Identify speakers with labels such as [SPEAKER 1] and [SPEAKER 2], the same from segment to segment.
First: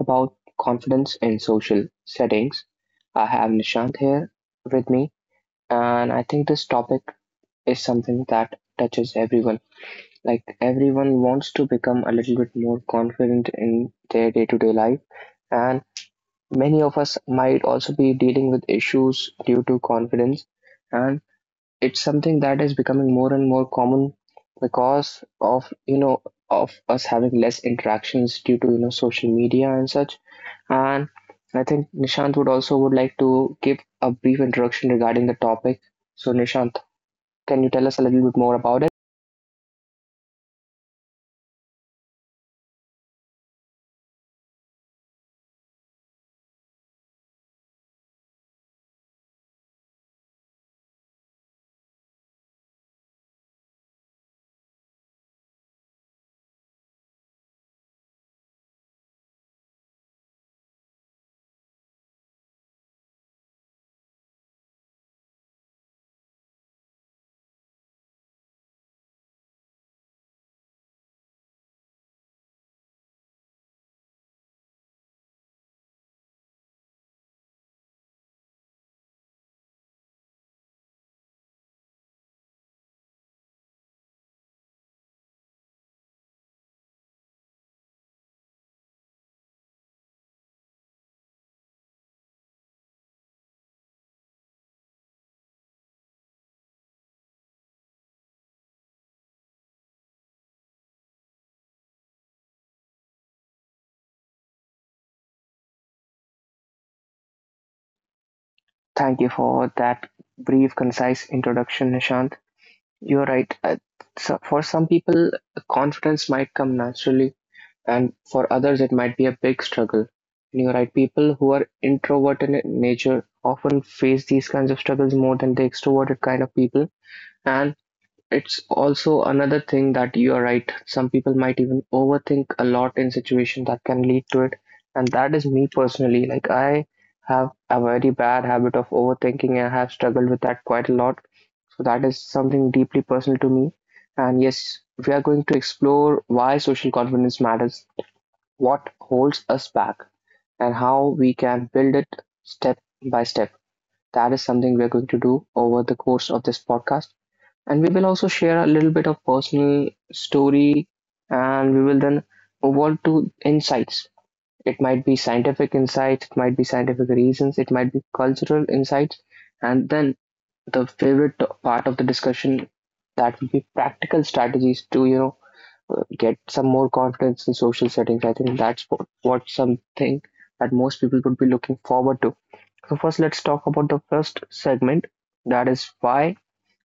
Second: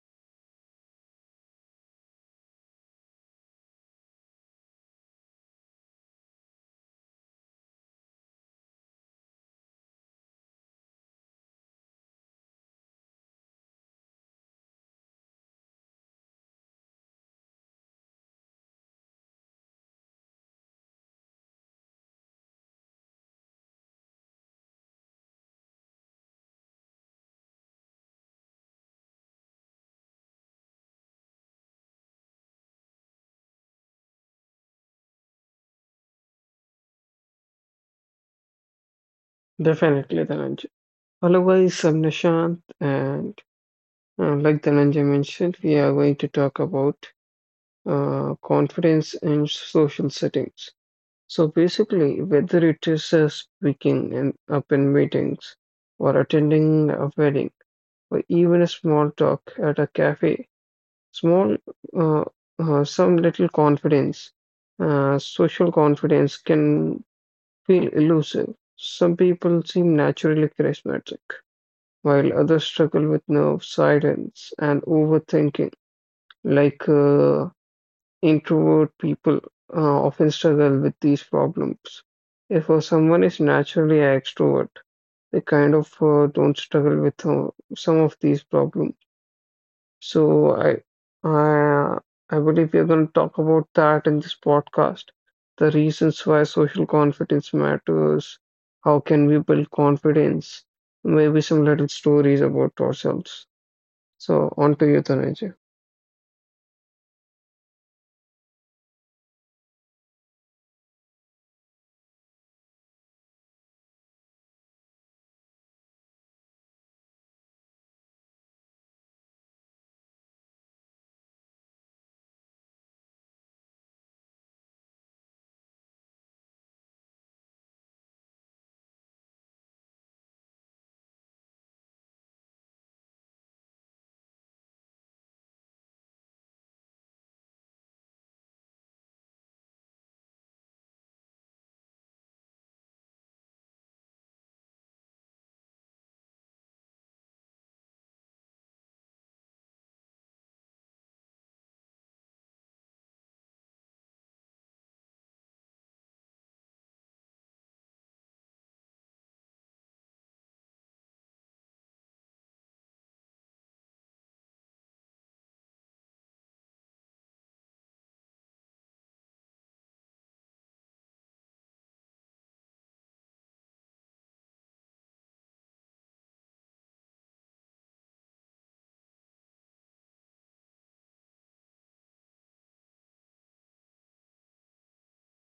[SPEAKER 1] about confidence in social settings. I have Nishant here with me, and I think this topic is something that touches everyone. Like, everyone wants to become a little bit more confident in their day to day life, and many of us might also be dealing with issues due to confidence. And it's something that is becoming more and more common because of of us having less interactions due to social media and such. And I think Nishant would also would like to give a brief introduction regarding the topic. So Nishant, can you tell us a little bit more about it?
[SPEAKER 2] Definitely the Dhananjay. Otherwise, am Nishant, and like Dhananjay mentioned, we are going to talk about confidence in social settings. So basically, whether it is speaking in up in meetings or attending a wedding or even a small talk at a cafe, small, uh, some little confidence, social confidence can feel elusive. Some people seem naturally charismatic while others struggle with nerves, silence, and overthinking. Like uh, Introvert people often struggle with these problems. If someone is naturally an extrovert, they kind of don't struggle with some of these problems. So I, I believe we're going to talk about that in this podcast. The reasons why social confidence matters. How can we build confidence? Maybe some little stories about ourselves. So on to you, Dhananjay.
[SPEAKER 1] Thank you for that brief, concise introduction, Nishant. You're right. So for some people confidence might come naturally, and for others it might be a big struggle. And you're right, people who are introverted in nature often face these kinds of struggles more than the extroverted kind of people. And it's also another thing that you are right. Some people might even overthink a lot in situations that can lead to it. And that is me personally. Like, I have a very bad habit of overthinking. I have struggled with that quite a lot. So that is something deeply personal to me. And yes, we are going to explore why social confidence matters, what holds us back, and how we can build it step by step. That is something we're going to do over the course of this podcast. And we will also share a little bit of personal story, and we will then move on to insights. It might be scientific insights, it might be scientific reasons, it might be cultural insights. And then the favorite part of the discussion, that would be practical strategies to, get some more confidence in social settings. I think that's what something that most people would be looking forward to. So first, let's talk about the first segment. That is why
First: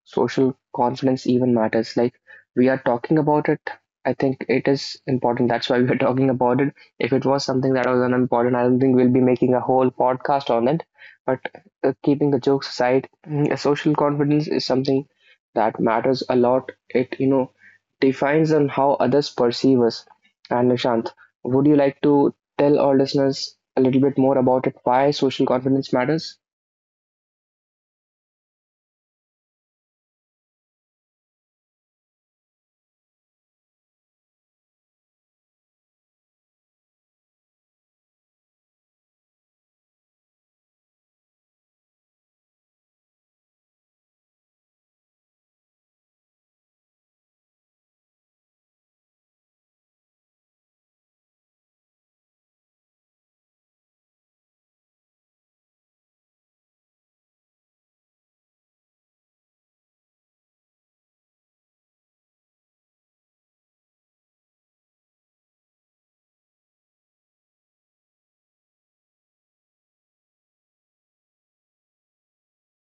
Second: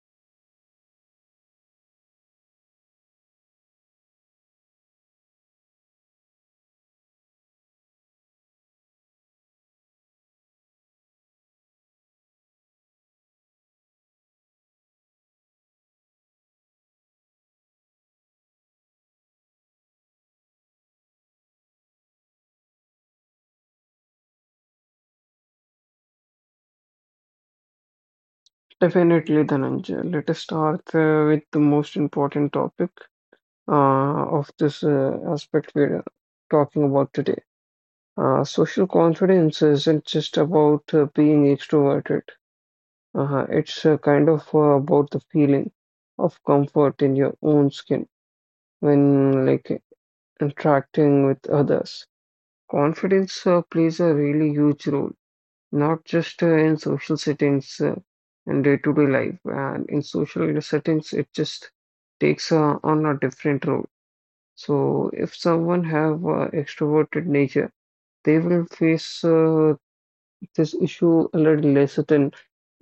[SPEAKER 1] social confidence even matters. Like, we are talking about it, I think it is important. That's why we are talking about it. If it was something that was unimportant, I don't think we'll be making a whole podcast on it. But keeping the jokes aside, social confidence is something that matters a lot. It defines on how others perceive us. And Nishant, would you like to tell our listeners a little bit more about it? Why social confidence matters?
[SPEAKER 2] Definitely, Dhananjay. Let us start with the most important topic uh, of this aspect we're talking about today. Social confidence isn't just about being extroverted. It's kind of about the feeling of comfort in your own skin when like interacting with others. Confidence plays a really huge role not just in social settings and day-to-day life. And in social settings, it just takes on a different role. So if someone have extroverted nature, they will face this issue a little less than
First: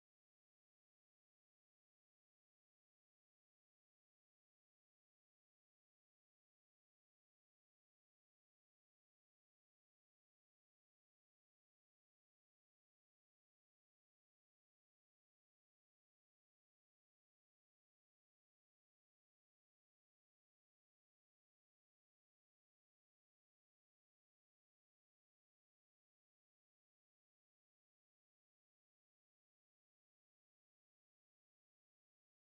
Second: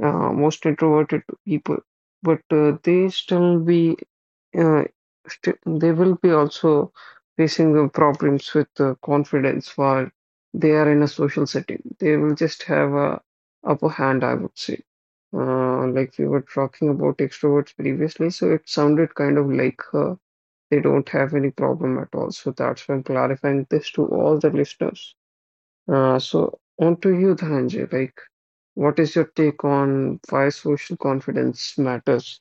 [SPEAKER 2] most introverted people, but they still be uh, st they will be also facing the problems with confidence while they are in a social setting. They will just have a upper hand, I would say. Like we were talking about extroverts previously, so it sounded kind of like they don't have any problem at all. So that's why I'm clarifying this to all the listeners. So on to you, Dhananjay. Like, what is your take on why social confidence matters?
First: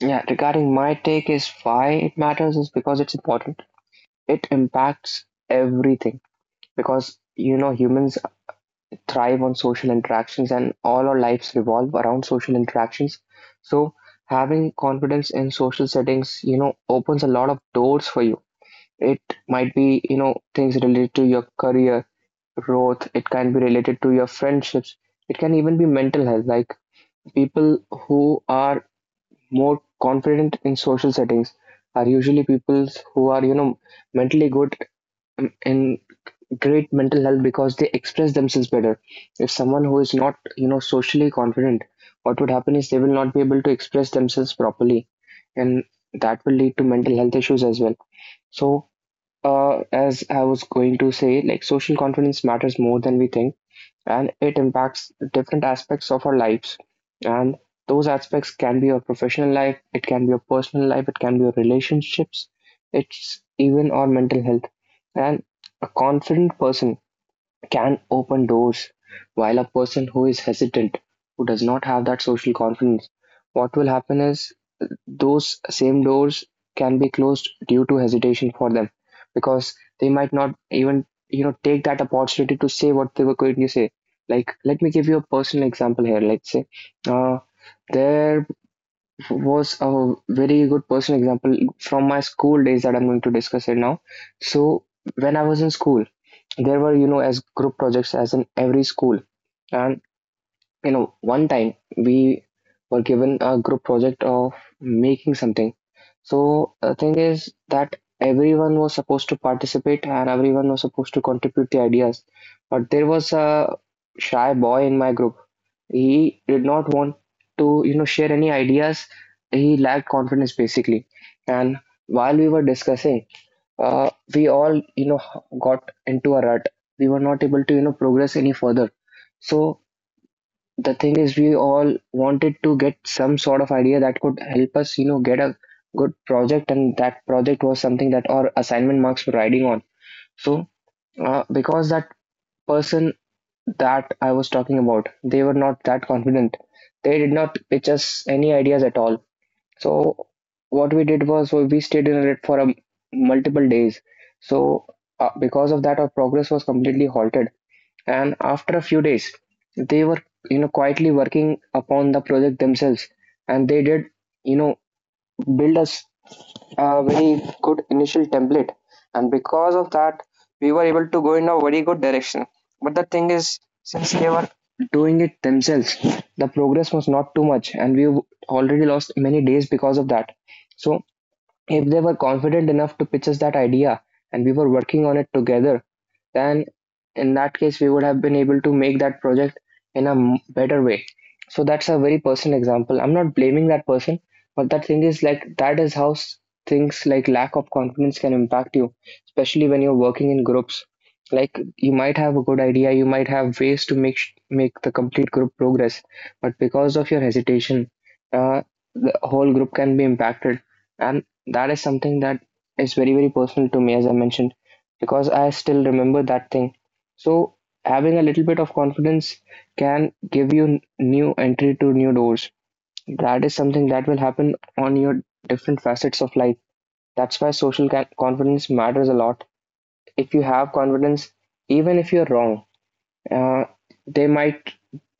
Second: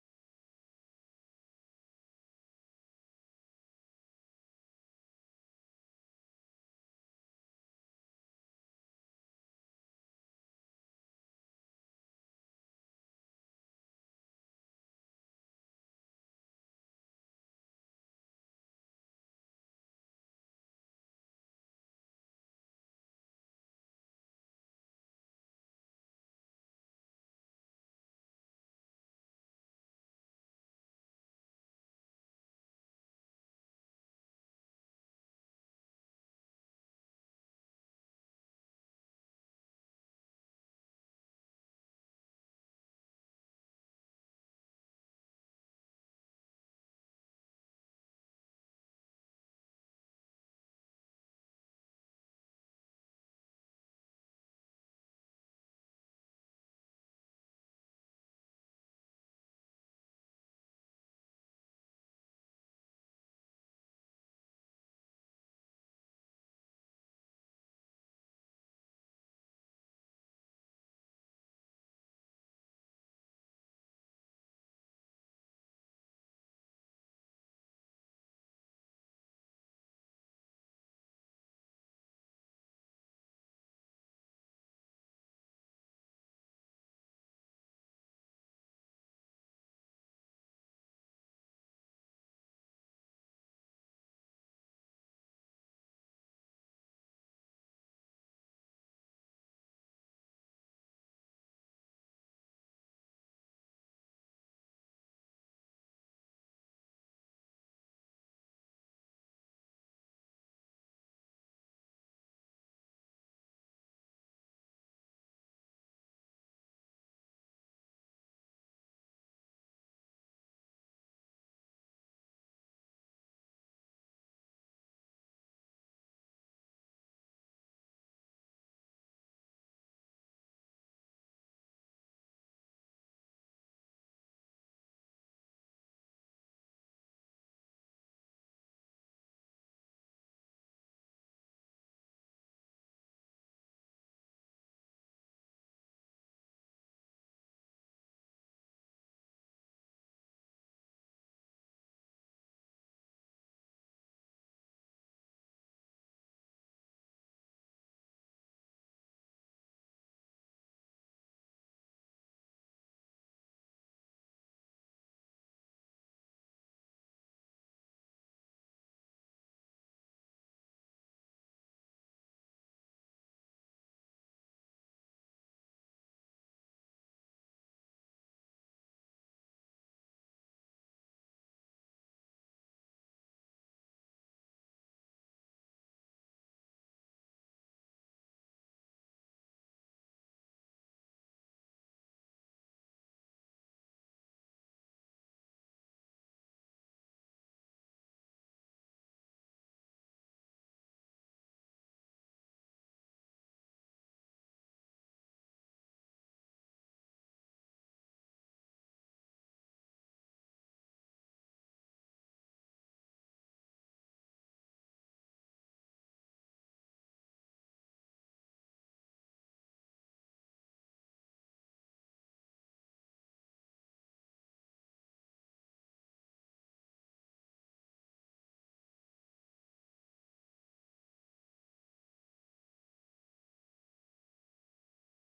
[SPEAKER 1] Yeah, regarding my take is why it matters is because it's important. It impacts everything because humans thrive on social interactions, and all our lives revolve around social interactions. So having confidence in social settings, opens a lot of doors for you. It might be things related to your career growth, it can be related to your friendships. It can even be mental health. Like, people who are more confident in social settings are usually people who are mentally good, in great mental health, because they express themselves better. If someone who is not socially confident, what would happen is they will not be able to express themselves properly, and that will lead to mental health issues as well. So, as I was going to say, like, social confidence matters more than we think, and it impacts different aspects of our lives. And those aspects can be our professional life, it can be our personal life, it can be our relationships, it's even our mental health. And a confident person can open doors, while a person who is hesitant, who does not have that social confidence, what will happen is those same doors can be closed due to hesitation for them, because they might not even take that opportunity to say what they were going to say. Like, let me give you a personal example here. Let's say uh, there was a very good personal example from my school days that I'm going to discuss it now. So when I was in school, there were as group projects as in every school, and one time we were given a group project of making something. So the thing is that everyone was supposed to participate and everyone was supposed to contribute the ideas, but there was a shy boy in my group. He did not want to share any ideas. He lacked confidence, basically. And while we were discussing, we all got into a rut. We were not able to progress any further. So the thing is, we all wanted to get some sort of idea that could help us get a good project, and that project was something that our assignment marks were riding on. So, because that person that I was talking about, they were not that confident, they did not pitch us any ideas at all. So what we did was we stayed in it for multiple days. So, because of that, our progress was completely halted. And after a few days, they were quietly working upon the project themselves, and they did you know build us a very good initial template, and because of that we were able to go in a very good direction. But the thing is, since they were doing it themselves, the progress was not too much, and we already lost many days because of that. So if they were confident enough to pitch us that idea and we were working on it together, then in that case we would have been able to make that project in a better way. So that's a very personal example. I'm not blaming that person, but that thing is, like, that is how things like lack of confidence can impact you, especially when you're working in groups. Like, you might have a good idea, you might have ways to make make the complete group progress, but because of your hesitation, uh, the whole group can be impacted. And that is something that is very very personal to me, as I mentioned, because I still remember that thing. So having a little bit of confidence can give you new entry to new doors. That is something that will happen on your different facets of life. That's why social confidence matters a lot. If you have confidence, even if you're wrong, uh, they might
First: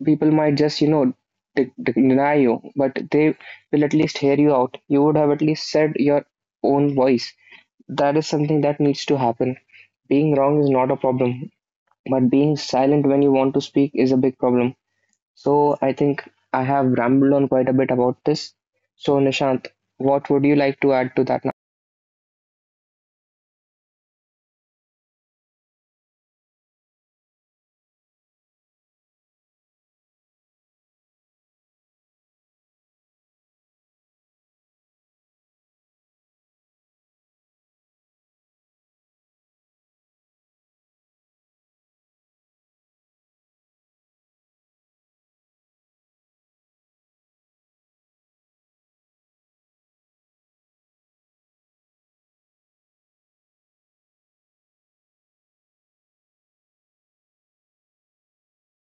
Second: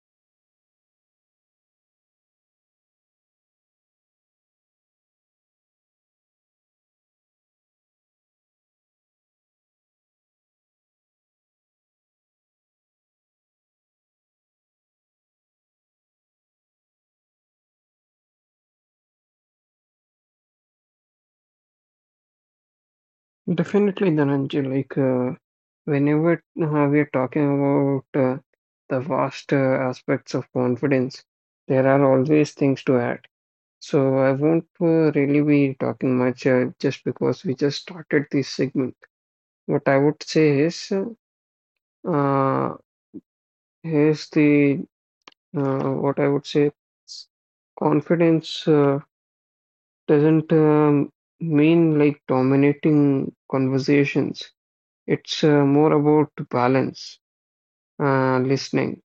[SPEAKER 1] people might just deny you, but they will at least hear you out. You would have at least said your own voice. That is something that needs to happen. Being wrong is not a problem, but being silent when you want to speak is a big problem. So I think I have rambled on quite a bit about this. So Nishant, what would you like to add to that now?
[SPEAKER 2] Definitely, Dhananjay. Whenever we are talking about the vast aspects of confidence, there are always things to add. So I won't really be talking much just because we just started this segment. What I would say is, uh, here's the what I would say confidence. Doesn't mean like dominating conversations. It's more about balance, listening,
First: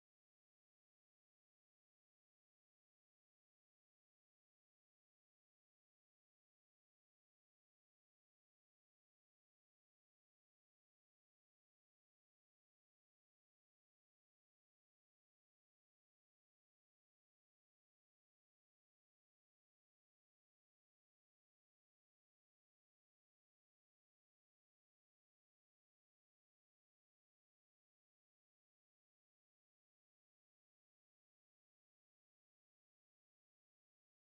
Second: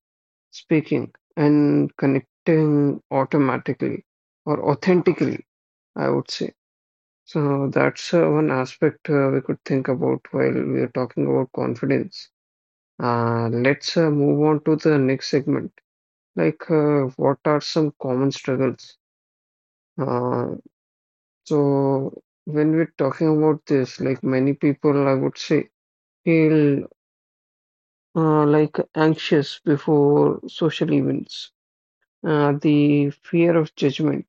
[SPEAKER 2] speaking, and connecting automatically or authentically, I would say. So that's one aspect we could think about while we are talking about confidence. Let's move on to the next segment. What are some common struggles? Uh, So when we're talking about this, like many people, I would say, feel like anxious before social events. The fear of judgment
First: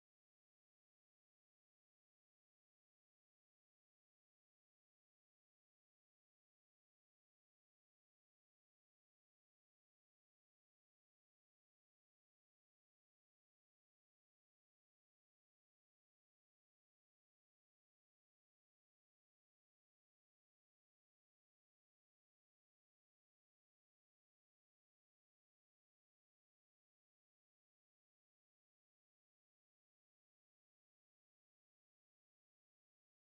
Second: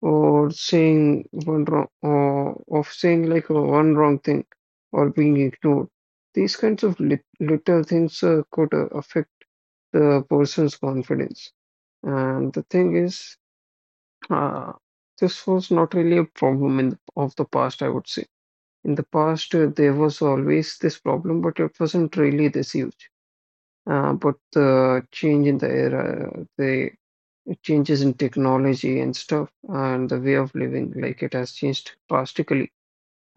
[SPEAKER 2] or saying one wrong, or of saying like one wrong thing or being ignored. These kinds of little things could affect the person's confidence. And the thing is, uh, this was not really a problem in the, of the past, I would say. In the past, there was always this problem, but it wasn't really this huge. But the change in the era, the changes in technology and stuff, and the way of living, like it has changed drastically.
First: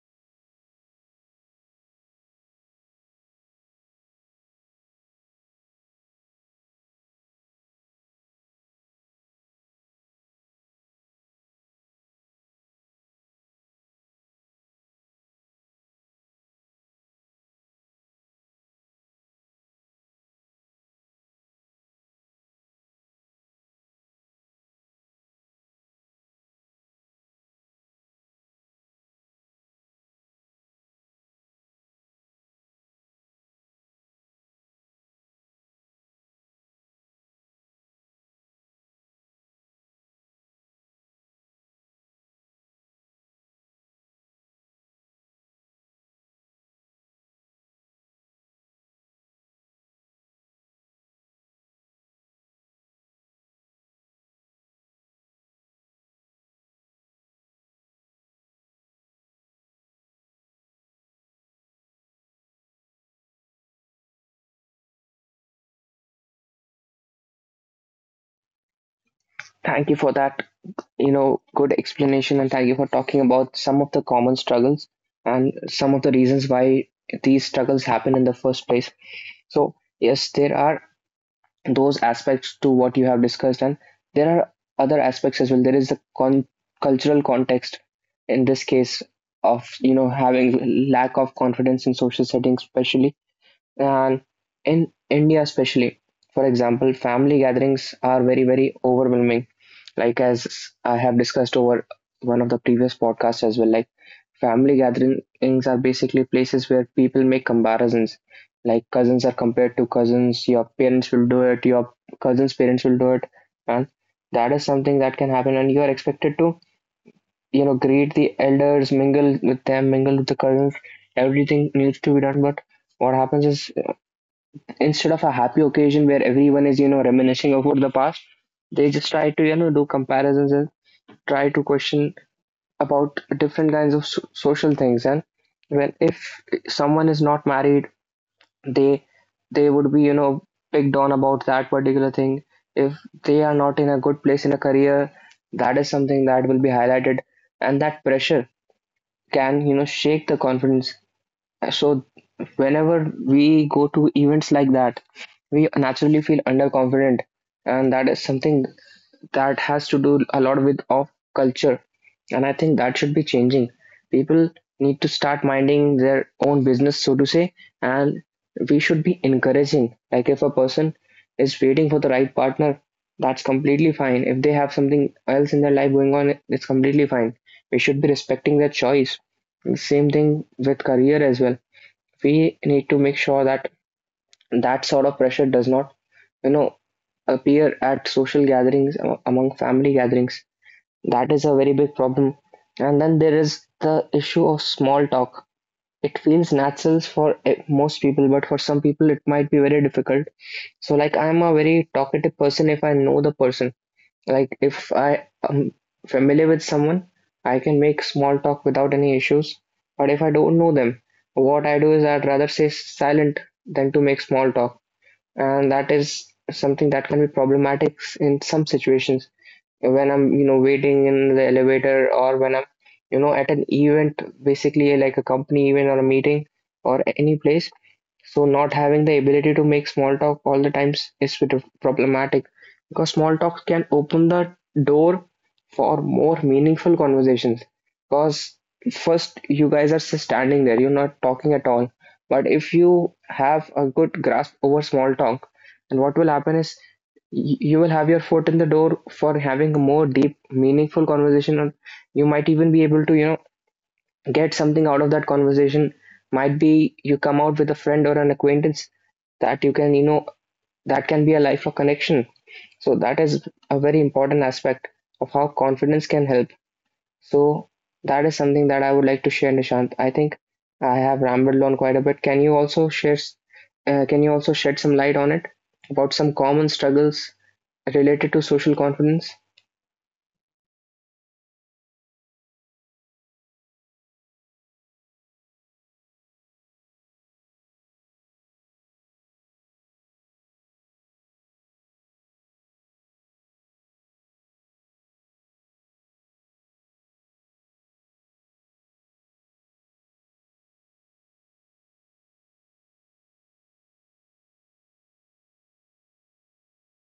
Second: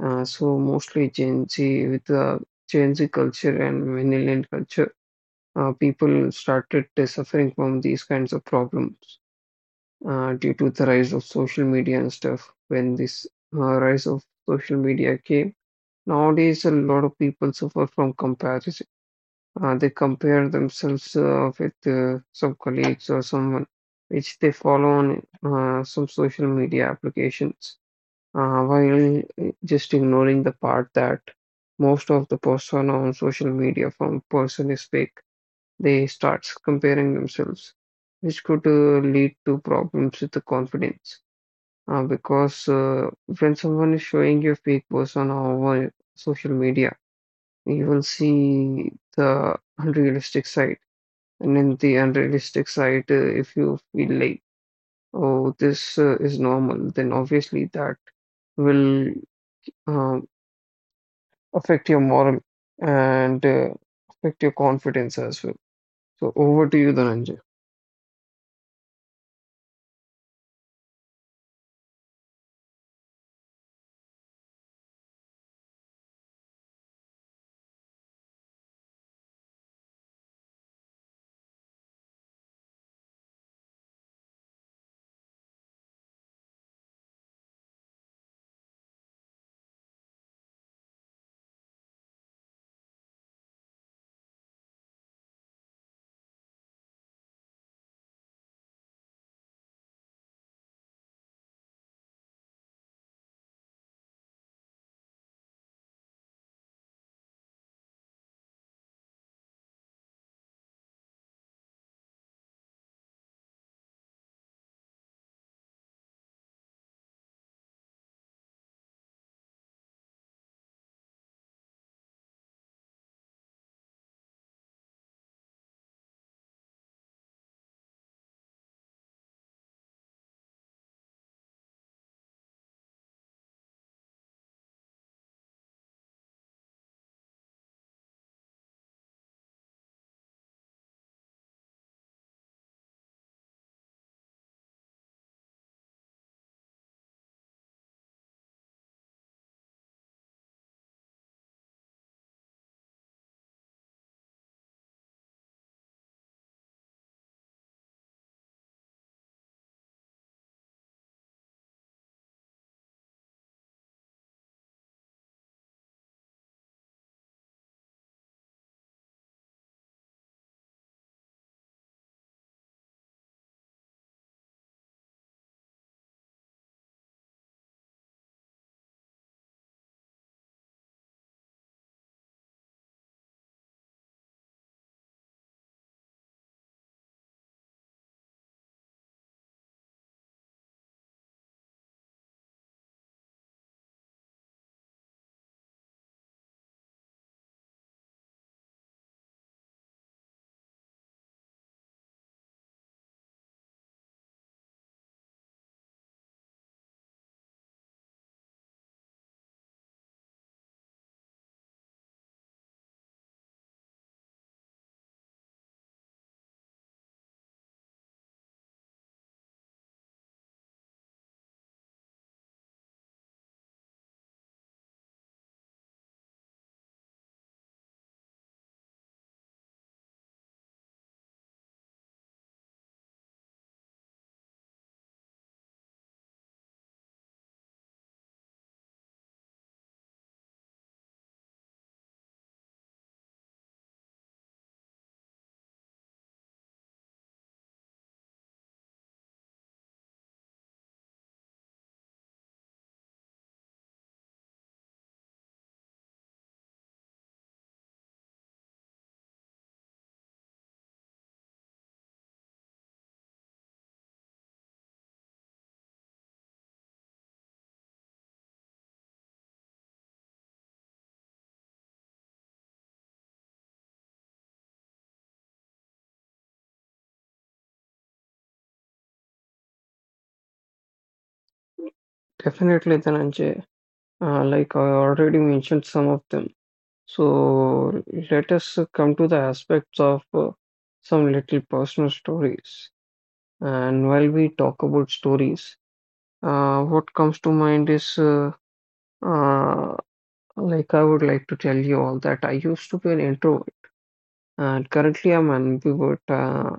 [SPEAKER 2] So mostly Gen Z with the Gen Z culture and millennial culture, people started suffering from these kinds of problems due to the rise of social media and stuff. When this rise of social media came, nowadays, a lot of people suffer from comparison. They compare themselves with some colleagues or someone which they follow on some social media applications, while just ignoring the part that most of the persona on social media from person is fake. They start comparing themselves, which could lead to problems with the confidence. Because when someone is showing you fake persona over social media, you will see the unrealistic side. And in the unrealistic side, if you feel like, oh, this is normal, then obviously that will um, affect your moral and affect your confidence as well. So over to you, Dhananjay.
[SPEAKER 1] Thank you for that, good explanation, and thank you for talking about some of the common struggles and some of the reasons why these struggles happen in the first place. So yes, there are those aspects to what you have discussed, and there are other aspects as well. There is the cultural context in this case of having lack of confidence in social settings, especially. And in India, especially, for example, family gatherings are very very overwhelming. Like, as I have discussed over one of the previous podcasts as well, like, family gatherings are basically places where people make comparisons. Like, cousins are compared to cousins, your parents will do it, your cousins' parents will do it, and that is something that can happen. And you are expected to, greet the elders, mingle with them, mingle with the cousins. Everything needs to be done. But what happens is, instead of a happy occasion where everyone is, reminiscing over the past, they just try to, do comparisons and try to question about different kinds of social things. And when, if someone is not married, they they would be picked on about that particular thing. If they are not in a good place in a career, that is something that will be highlighted, and that pressure can shake the confidence. So whenever we go to events like that, we naturally feel underconfident, and that is something that has to do a lot with of culture, and I think that should be changing. People need to start minding their own business, so to say, and we should be encouraging. Like, if a person is waiting for the right partner, that's completely fine. If they have something else in their life going on, it's completely fine. We should be respecting their choice. Same thing with career as well. We need to make sure that that sort of pressure does not, you know, appear at social gatherings among family gatherings. That is a very big problem. And then there is the issue of small talk. It feels natural for most people, but for some people, it might be very difficult. So, like, I'm a very talkative person if I know the person. Like, if I am familiar with someone, I can make small talk without any issues. But if I don't know them, what I do is I'd rather stay silent than to make small talk. And that is something that can be problematic in some situations when I'm waiting in the elevator or when I'm at an event, basically like a company event or a meeting or any place, so not having the ability to make small talk all the times is bit of problematic because small talk can open the door for more meaningful conversations. Because first you guys are just standing there, you're not talking at all. But if you have a good grasp over small talk, then what will happen is you will have your foot in the door for having a more deep, meaningful conversation, and you might even be able to, get something out of that conversation. Might be you come out with a friend or an acquaintance that you can you know that can be a lifelong connection. So that is a very important aspect of how confidence can help. So that is something that I would like to share, Nishant. I think I have rambled on quite a bit. Can you also shed some light on it, about some common struggles related to social confidence?
[SPEAKER 2] Definitely, Dhananjay. Like I already mentioned some of them. So let us come to the aspects of some little personal stories. And while we talk about stories, what comes to mind is uh, like I would like to tell you all that I used to be an introvert and currently I'm an ambivert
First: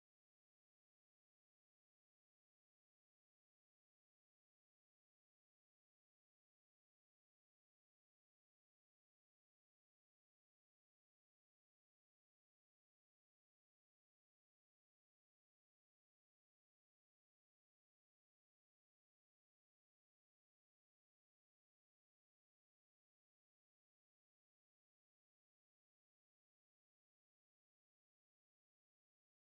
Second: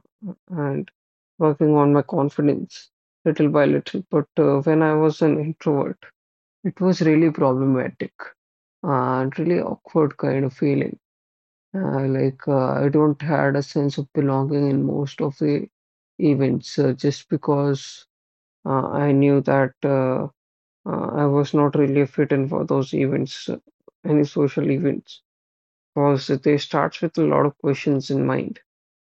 [SPEAKER 2] and working on my confidence little by little. But when I was an introvert, it was really problematic and really awkward kind of feeling. I don't had a sense of belonging in most of the events just because I knew that. I was not really fit in for those events, any social events, because they starts with a lot of questions in mind.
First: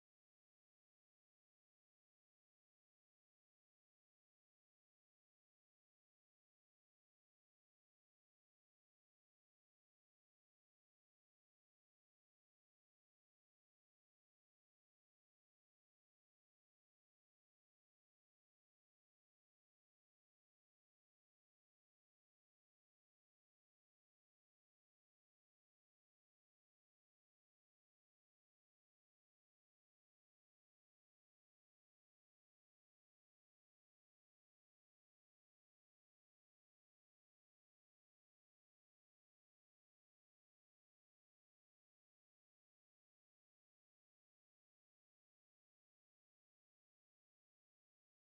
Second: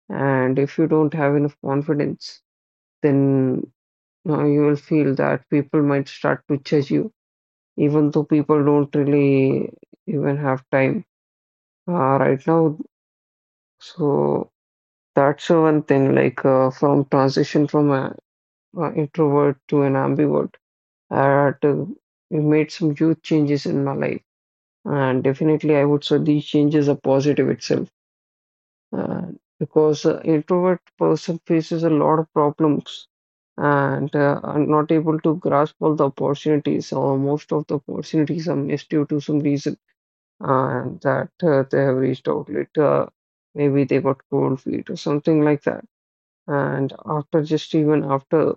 [SPEAKER 2] And if you don't have enough confidence, then you will feel that people might start to judge you, even though people don't really even have time uh, right now. So that's one thing, like from transition from an introvert to an ambivert, I had to, it made some huge changes in my life. And definitely, I would say these changes are positive itself uh, because introvert person faces a lot of problems and are not able to grasp all the opportunities, or most of the opportunities are missed due to some reason, and that they have reached outlet. Maybe they got cold feet or something like that. And after just even after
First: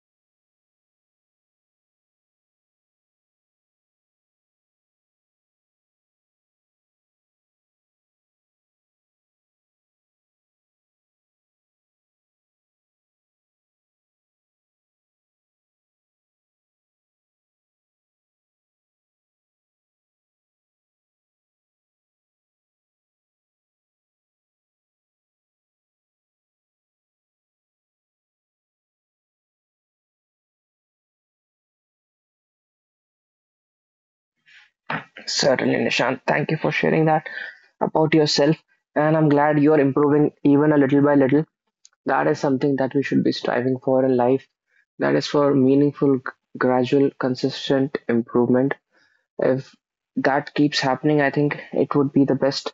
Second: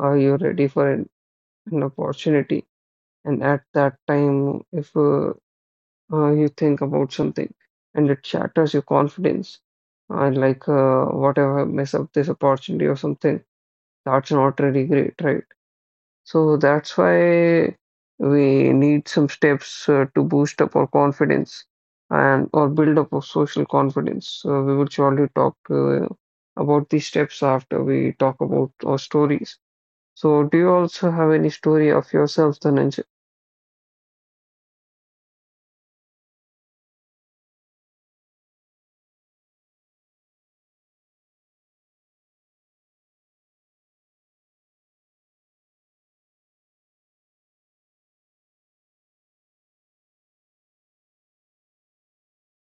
[SPEAKER 2] you're ready for an opportunity, and at that time, if you think about something and it shatters your confidence. And like, whatever, mess up this opportunity or something, that's not really great, right? So that's why we need some steps to boost up our confidence and or build up our social confidence. So we will surely talk about these steps after we talk about our stories. So do you also have any story of yourself, Dhananjay?
[SPEAKER 1] Certainly, Nishant. Thank you for sharing that about yourself, and I'm glad you're improving, even a little by little. That is something that we should be striving for in life. That is for meaningful, gradual, consistent improvement. If that keeps happening, I think it would be the best.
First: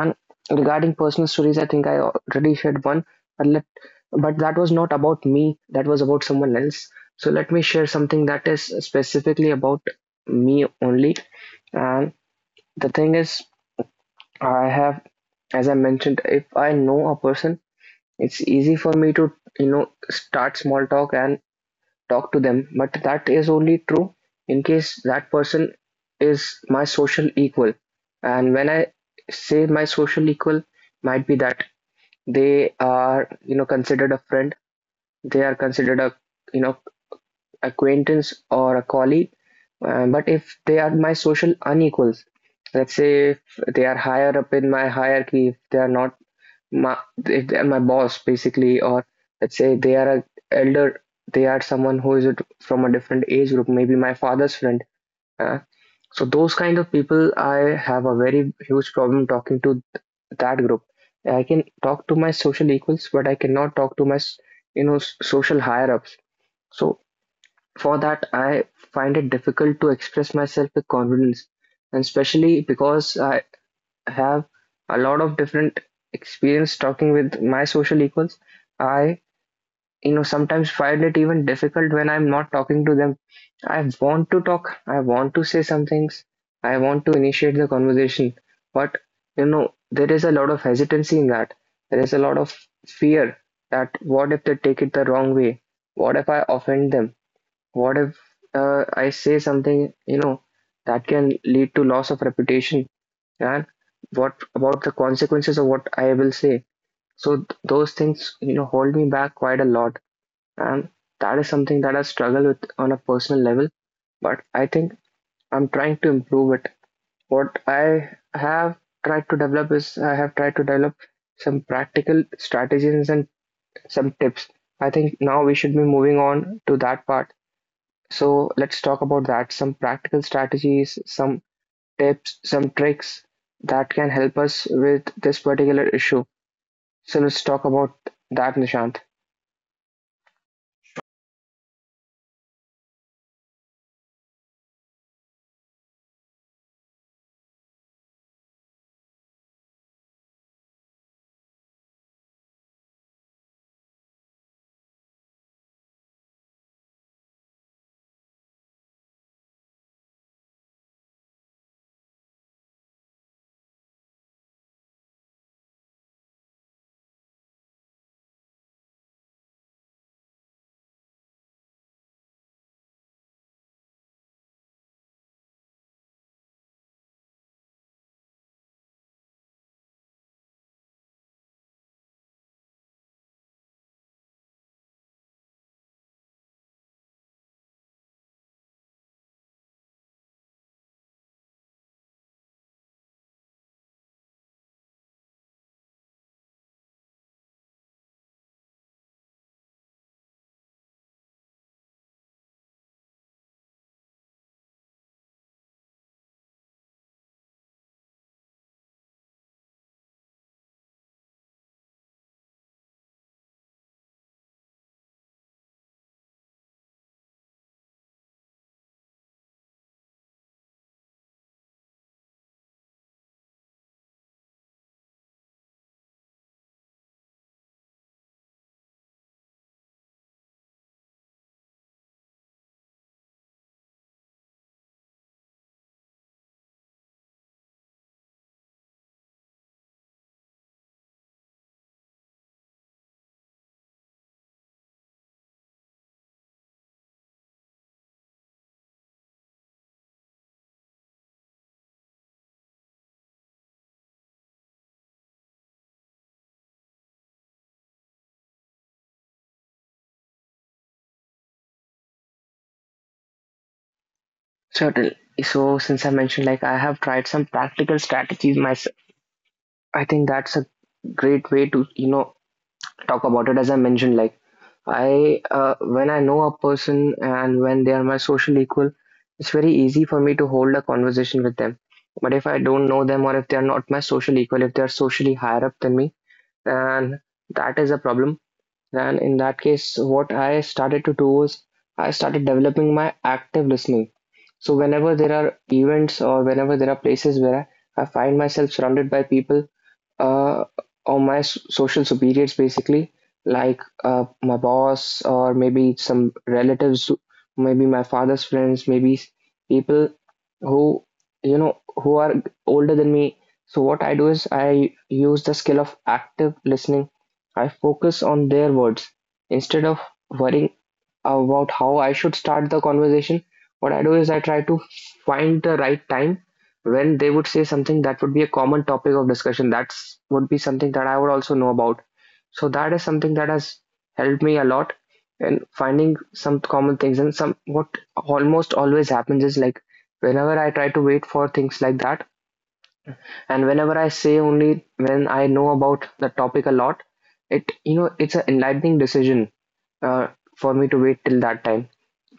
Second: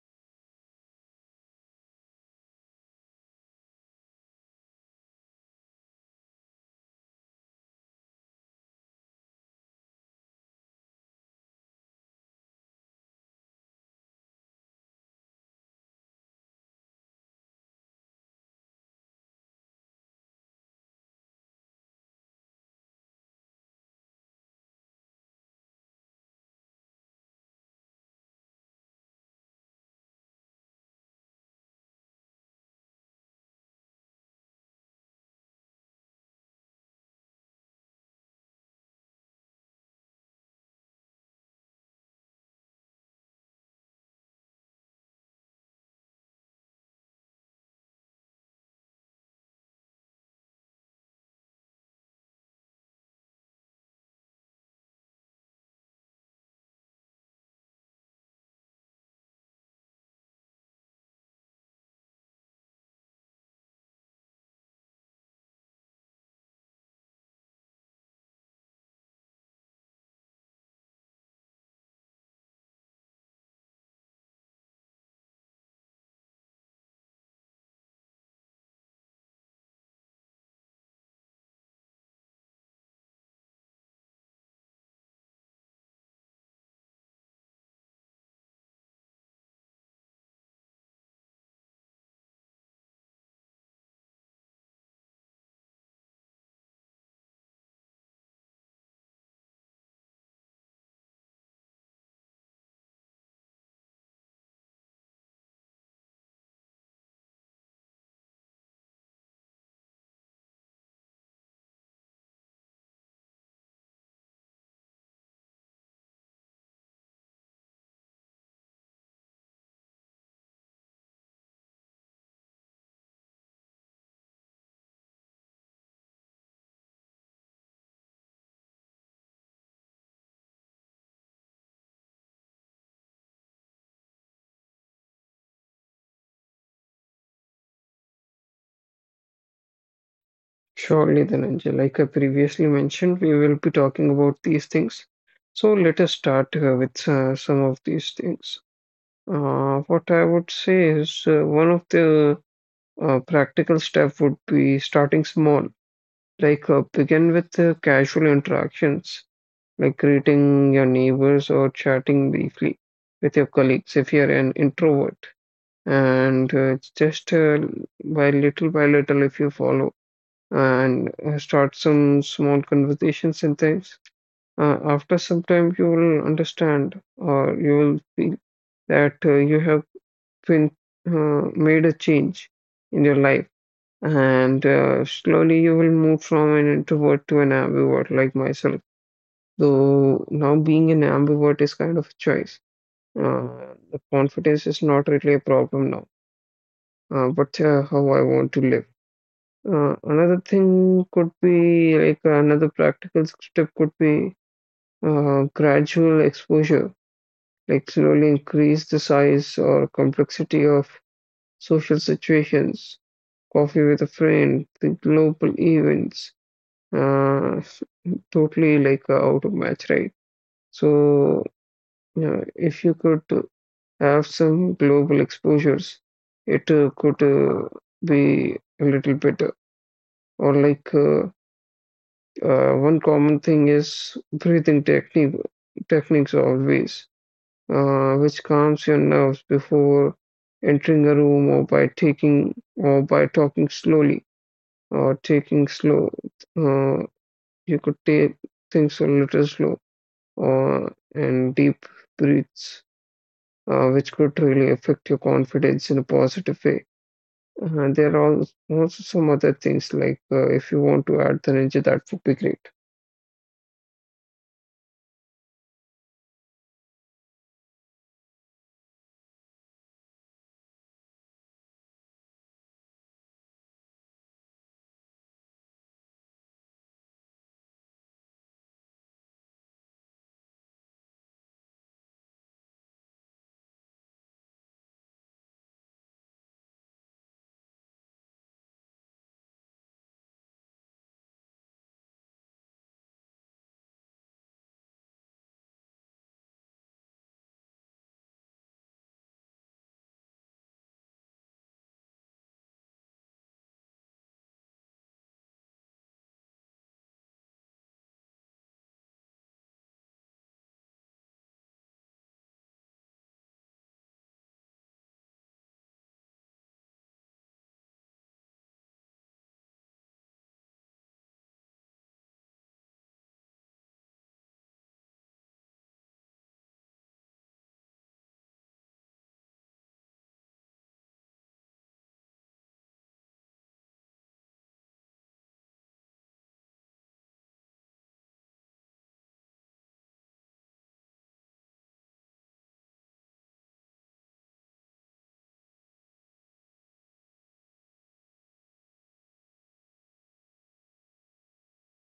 [SPEAKER 1] And regarding personal stories, I think I already shared one, but let but that was not about me. That was about someone else. So let me share something that is specifically about me only. And the thing is, I have, as I mentioned, if I know a person, it's easy for me to, start small talk and talk to them, but that is only true in case that person is my social equal. And when I say my social equal, might be that they are, considered a friend, they are considered a, you know, acquaintance or a colleague. But if they are my social unequals, let's say if they are higher up in my hierarchy, if they are not my, if they are my boss basically, or let's say they are a elder, they are someone who is it from a different age group, maybe my father's friend, uh, so those kind of people I have a very huge problem talking to. That group, I can talk to my social equals, but I cannot talk to my social higher ups. So for that, I find it difficult to express myself with confidence, and especially because I have a lot of different experience talking with my social equals. I, sometimes find it even difficult when I'm not talking to them. I want to talk, I want to say some things, I want to initiate the conversation, but, there is a lot of hesitancy in that. There is a lot of fear that what if they take it the wrong way? What if I offend them? What if I say something, that can lead to loss of reputation? And what about the consequences of what I will say? So those things, hold me back quite a lot, and that is something that I struggle with on a personal level. But I think I'm trying to improve it. What I have tried to develop is I have tried to develop some practical strategies and some tips. I think now we should be moving on to that part. So let's talk about that. Some practical strategies, some tips, some tricks that can help us with this particular issue. So let's talk about that, Nishant.
[SPEAKER 2] Surely then, Angel, like I previously mentioned, we will be talking about these things. So let us start with some of these things. What I would say is one of the practical step would be starting small, like begin with casual interactions, like greeting your neighbors or chatting briefly with your colleagues if you're an introvert. And it's just by little, if you follow and start some small conversations and things. After some time, you will understand or you will feel that you have been made a change in your life, and slowly you will move from an introvert to an ambivert, like myself. Though now being an ambivert is kind of a choice. The confidence is not really a problem now, but how I want to live. Another thing could be like another practical step could be gradual exposure, like slowly increase the size or complexity of social situations, coffee with a friend, the global events, uh, s- totally like out of match, right? So, yeah, if you could have some global exposures, it could be a little better or like. One common thing is breathing techniques always, which calms your nerves before entering a room or by talking slowly or taking slow. Uh, you could take things a little slow or and deep breaths, which could really affect your confidence in a positive way. There are also some other things like if you want to add the ninja, that would be great.
[SPEAKER 1] Certainly. So since I mentioned, like I have tried some practical strategies myself. I think that's a great way to, talk about it. As I mentioned, like when I know a person and when they are my social equal, it's very easy for me to hold a conversation with them. But if I don't know them, or if they are not my social equal, if they are socially higher up than me, then that is a problem. Then, in that case, what I started to do was I started developing my active listening. So, whenever there are events or whenever there are places where I find myself surrounded by people, uh, or my social superiors, basically, like my boss or maybe some relatives, maybe my father's friends, maybe people who, who are older than me. So what I do is I use the skill of active listening. I focus on their words instead of worrying about how I should start the conversation. What I do is I try to find the right time when they would say something that would be a common topic of discussion, that's would be something that I would also know about. So that is something that has helped me a lot in finding some common things. And some, what almost always happens is like, whenever I try to wait for things like that, and whenever I say only when I know about the topic a lot, it, it's an enlightening decision uh, for me to wait till that time,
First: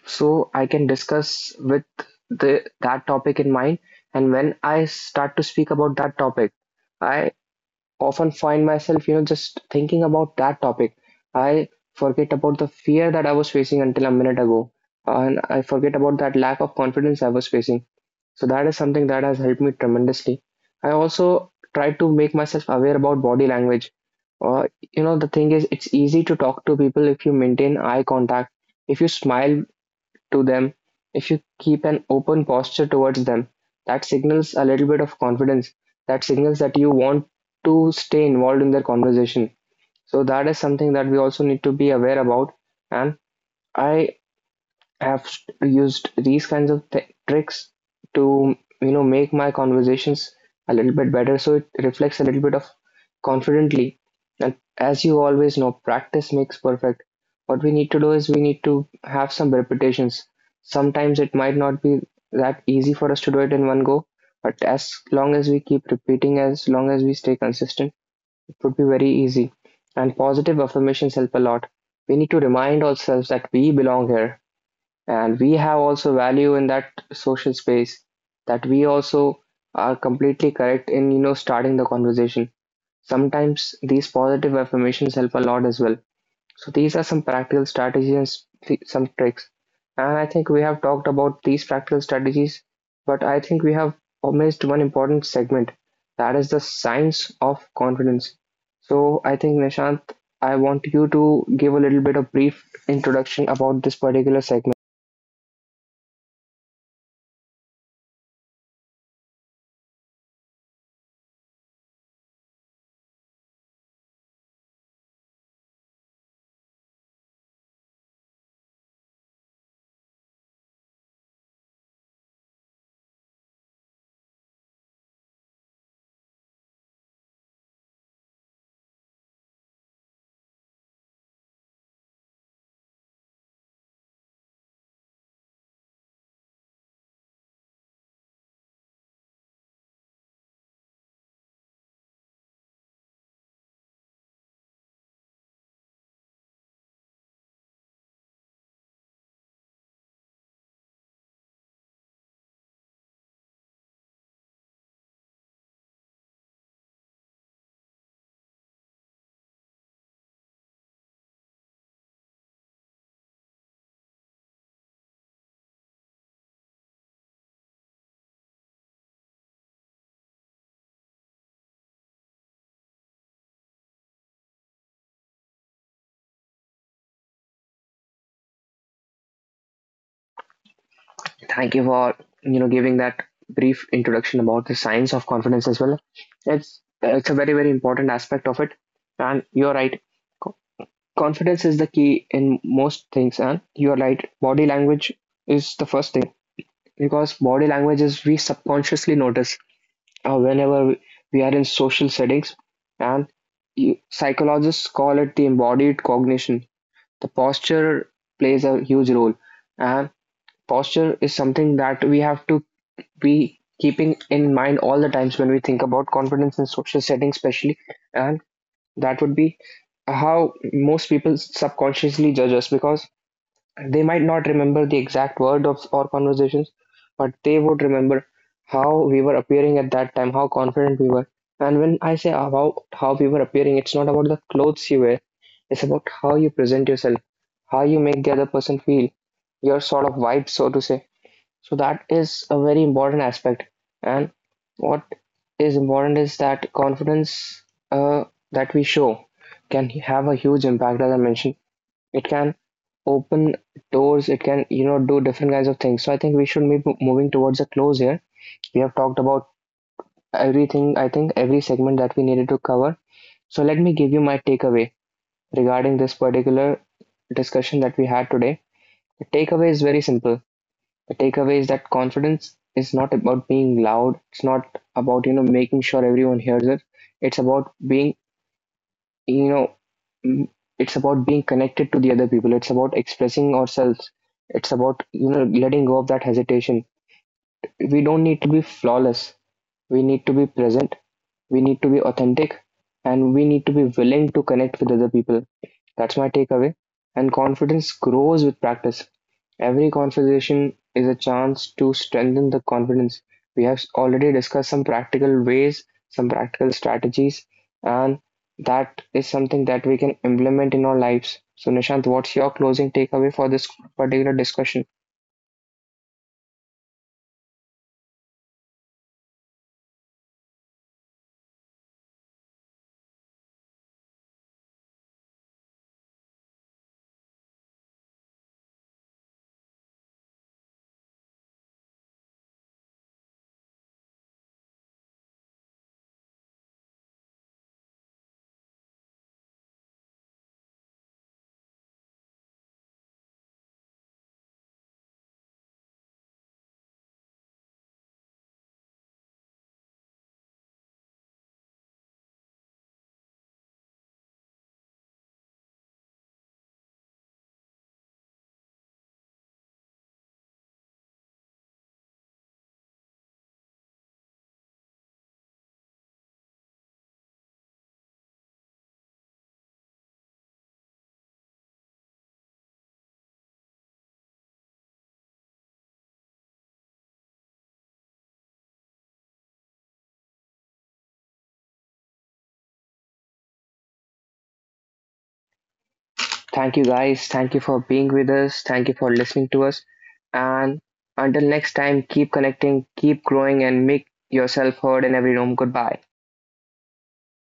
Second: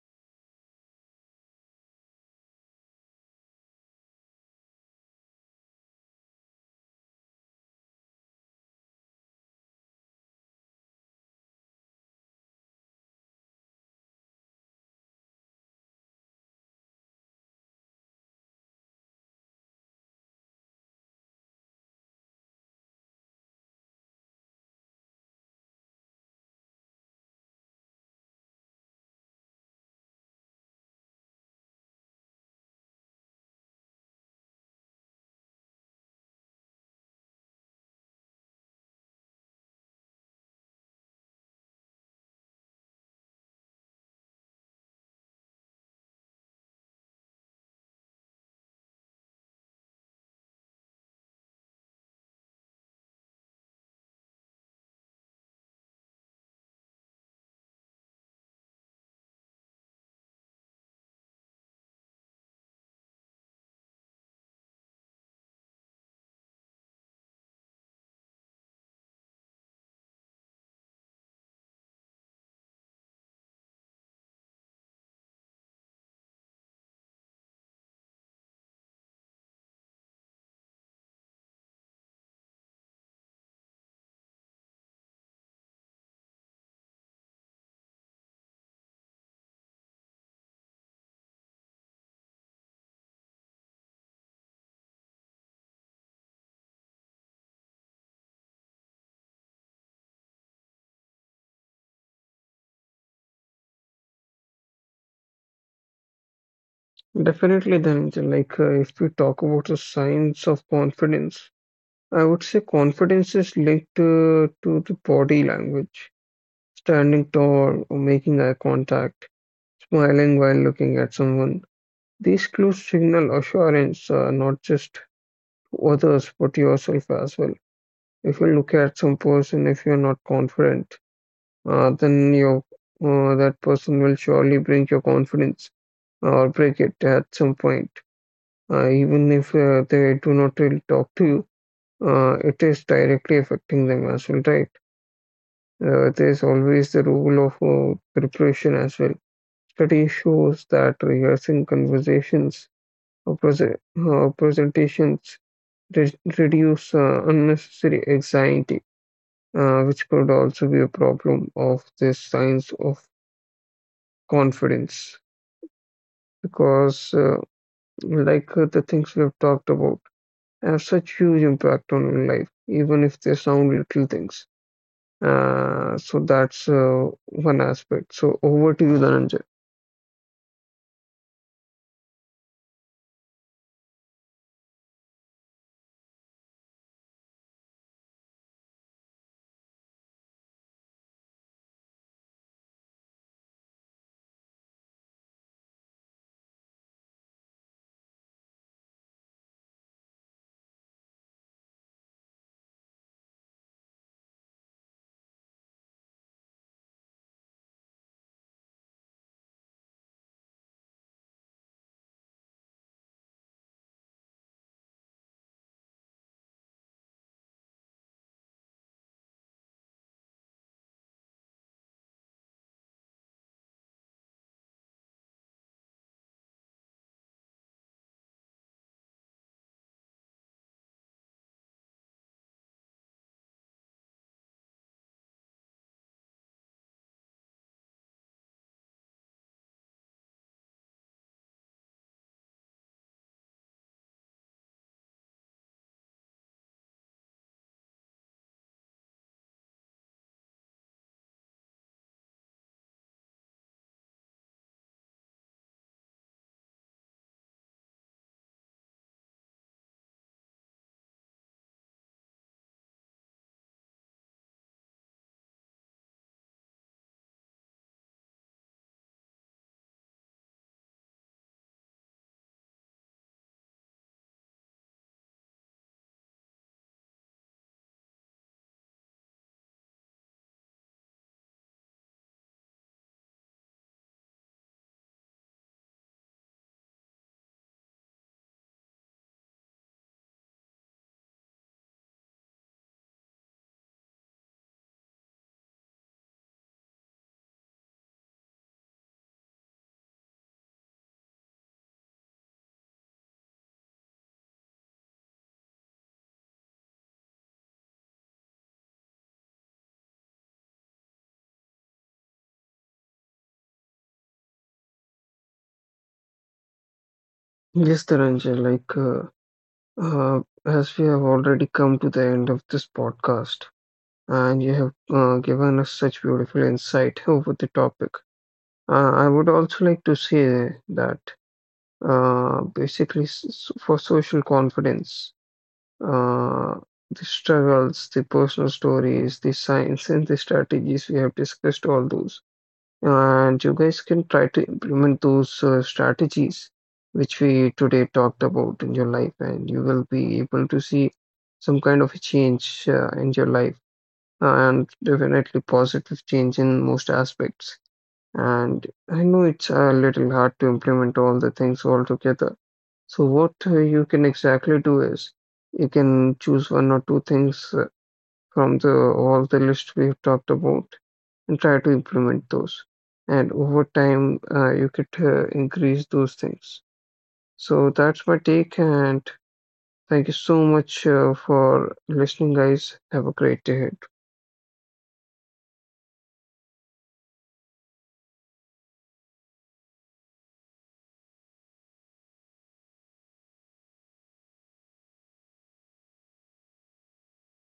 [SPEAKER 1] so I can discuss with the that topic in mind. And when I start to speak about that topic, I often find myself, just thinking about that topic. I forget about the fear that I was facing until a minute ago, and I forget about that lack of confidence I was facing. So that is something that has helped me tremendously. I also try to make myself aware about body language. Uh, you know, the thing is, it's easy to talk to people if you maintain eye contact, if you smile to them, if you keep an open posture towards them. That signals a little bit of confidence. That signals that you want to stay involved in their conversation. So that is something that we also need to be aware about. And I have used these kinds of tricks to, make my conversations a little bit better, so it reflects a little bit of confidently. And as you always know, practice makes perfect. What we need to do is we need to have some repetitions. Sometimes it might not be that easy for us to do it in one go, but as long as we keep repeating, as long as we stay consistent, it would be very easy. And positive affirmations help a lot. We need to remind ourselves that we belong here and we have also value in that social space, that we also are completely correct in, starting the conversation. Sometimes these positive affirmations help a lot as well. So these are some practical strategies and some tricks, and I think we have talked about these practical strategies, but I think we have missed one important segment. That is the science of confidence. So I think, Nishant, I want you to give a little bit of brief introduction about this particular segment.
[SPEAKER 2] Definitely, Dhananjay, like if we talk about the signs of confidence, I would say confidence is linked to the body language, standing tall or making eye contact, smiling while looking at someone. These clues signal assurance, not just to others, but yourself as well. If you look at some person, if you're not confident, then your that person will surely bring your confidence or break it at some point. Even if they do not really talk to you, it is directly affecting them as well, right? There's always the role of preparation as well. Study shows that rehearsing conversations or presentations re- reduce unnecessary anxiety, which could also be a problem of this science of confidence. Because the things we've talked about, have such huge impact on your life, even if they sound little things. So that's one aspect. So over to you, Dhananjay.
[SPEAKER 1] Thank you for, giving that brief introduction about the science of confidence as well. It's a very very important aspect of it, and you're right. Co- Confidence is the key in most things, and you're right. Body language is the first thing because body language is we subconsciously notice whenever we are in social settings, and psychologists call it the embodied cognition. The posture plays a huge role, and posture is something that we have to be keeping in mind all the times when we think about confidence in social settings, especially, and that would be how most people subconsciously judge us, because they might not remember the exact word of our conversations, but they would remember how we were appearing at that time, how confident we were. And when I say about how we were appearing, it's not about the clothes you wear, it's about how you present yourself, how you make the other person feel, your sort of vibe, so to say. So that is a very important aspect. And what is important is that confidence uh, that we show can have a huge impact, as I mentioned. It can open doors. It can, do different kinds of things. So I think we should be moving towards a close here. We have talked about everything, I think, every segment that we needed to cover. So let me give you my takeaway regarding this particular discussion that we had today. The takeaway is very simple. The takeaway is that confidence is not about being loud, it's not about, making sure everyone hears it. It's about being, you know mm, it's about being connected to the other people. It's about expressing ourselves, it's about, letting go of that hesitation. We don't need to be flawless. We need to be present. We need to be authentic. And we need to be willing to connect with other people. That's my takeaway. And confidence grows with practice. Every conversation is a chance to strengthen the confidence. We have already discussed some practical ways, some practical strategies, and that is something that we can implement in our lives. So, Nishant, what's your closing takeaway for this particular discussion?
[SPEAKER 2] Yes, Dhananjay, like as we have already come to the end of this podcast, and you have given us such beautiful insight over the topic, I would also like to say that basically for social confidence uh, the struggles, the personal stories, the science, and the strategies. We have discussed all those. And you guys can try to implement those strategies which we today talked about in your life, and you will be able to see some kind of a change in your life, and definitely positive change in most aspects. And I know it's a little hard to implement all the things all together, so what you can exactly do is you can choose one or two things from the all the list we've talked about and try to implement those. And over time, you could increase those things. So that's my take, and thank you so much for listening, guys. Have a great day.
[SPEAKER 1] Thank you guys. Thank you for being with us. Thank you for listening to us. And until next time, keep connecting, keep growing, and make yourself heard in every room. Goodbye.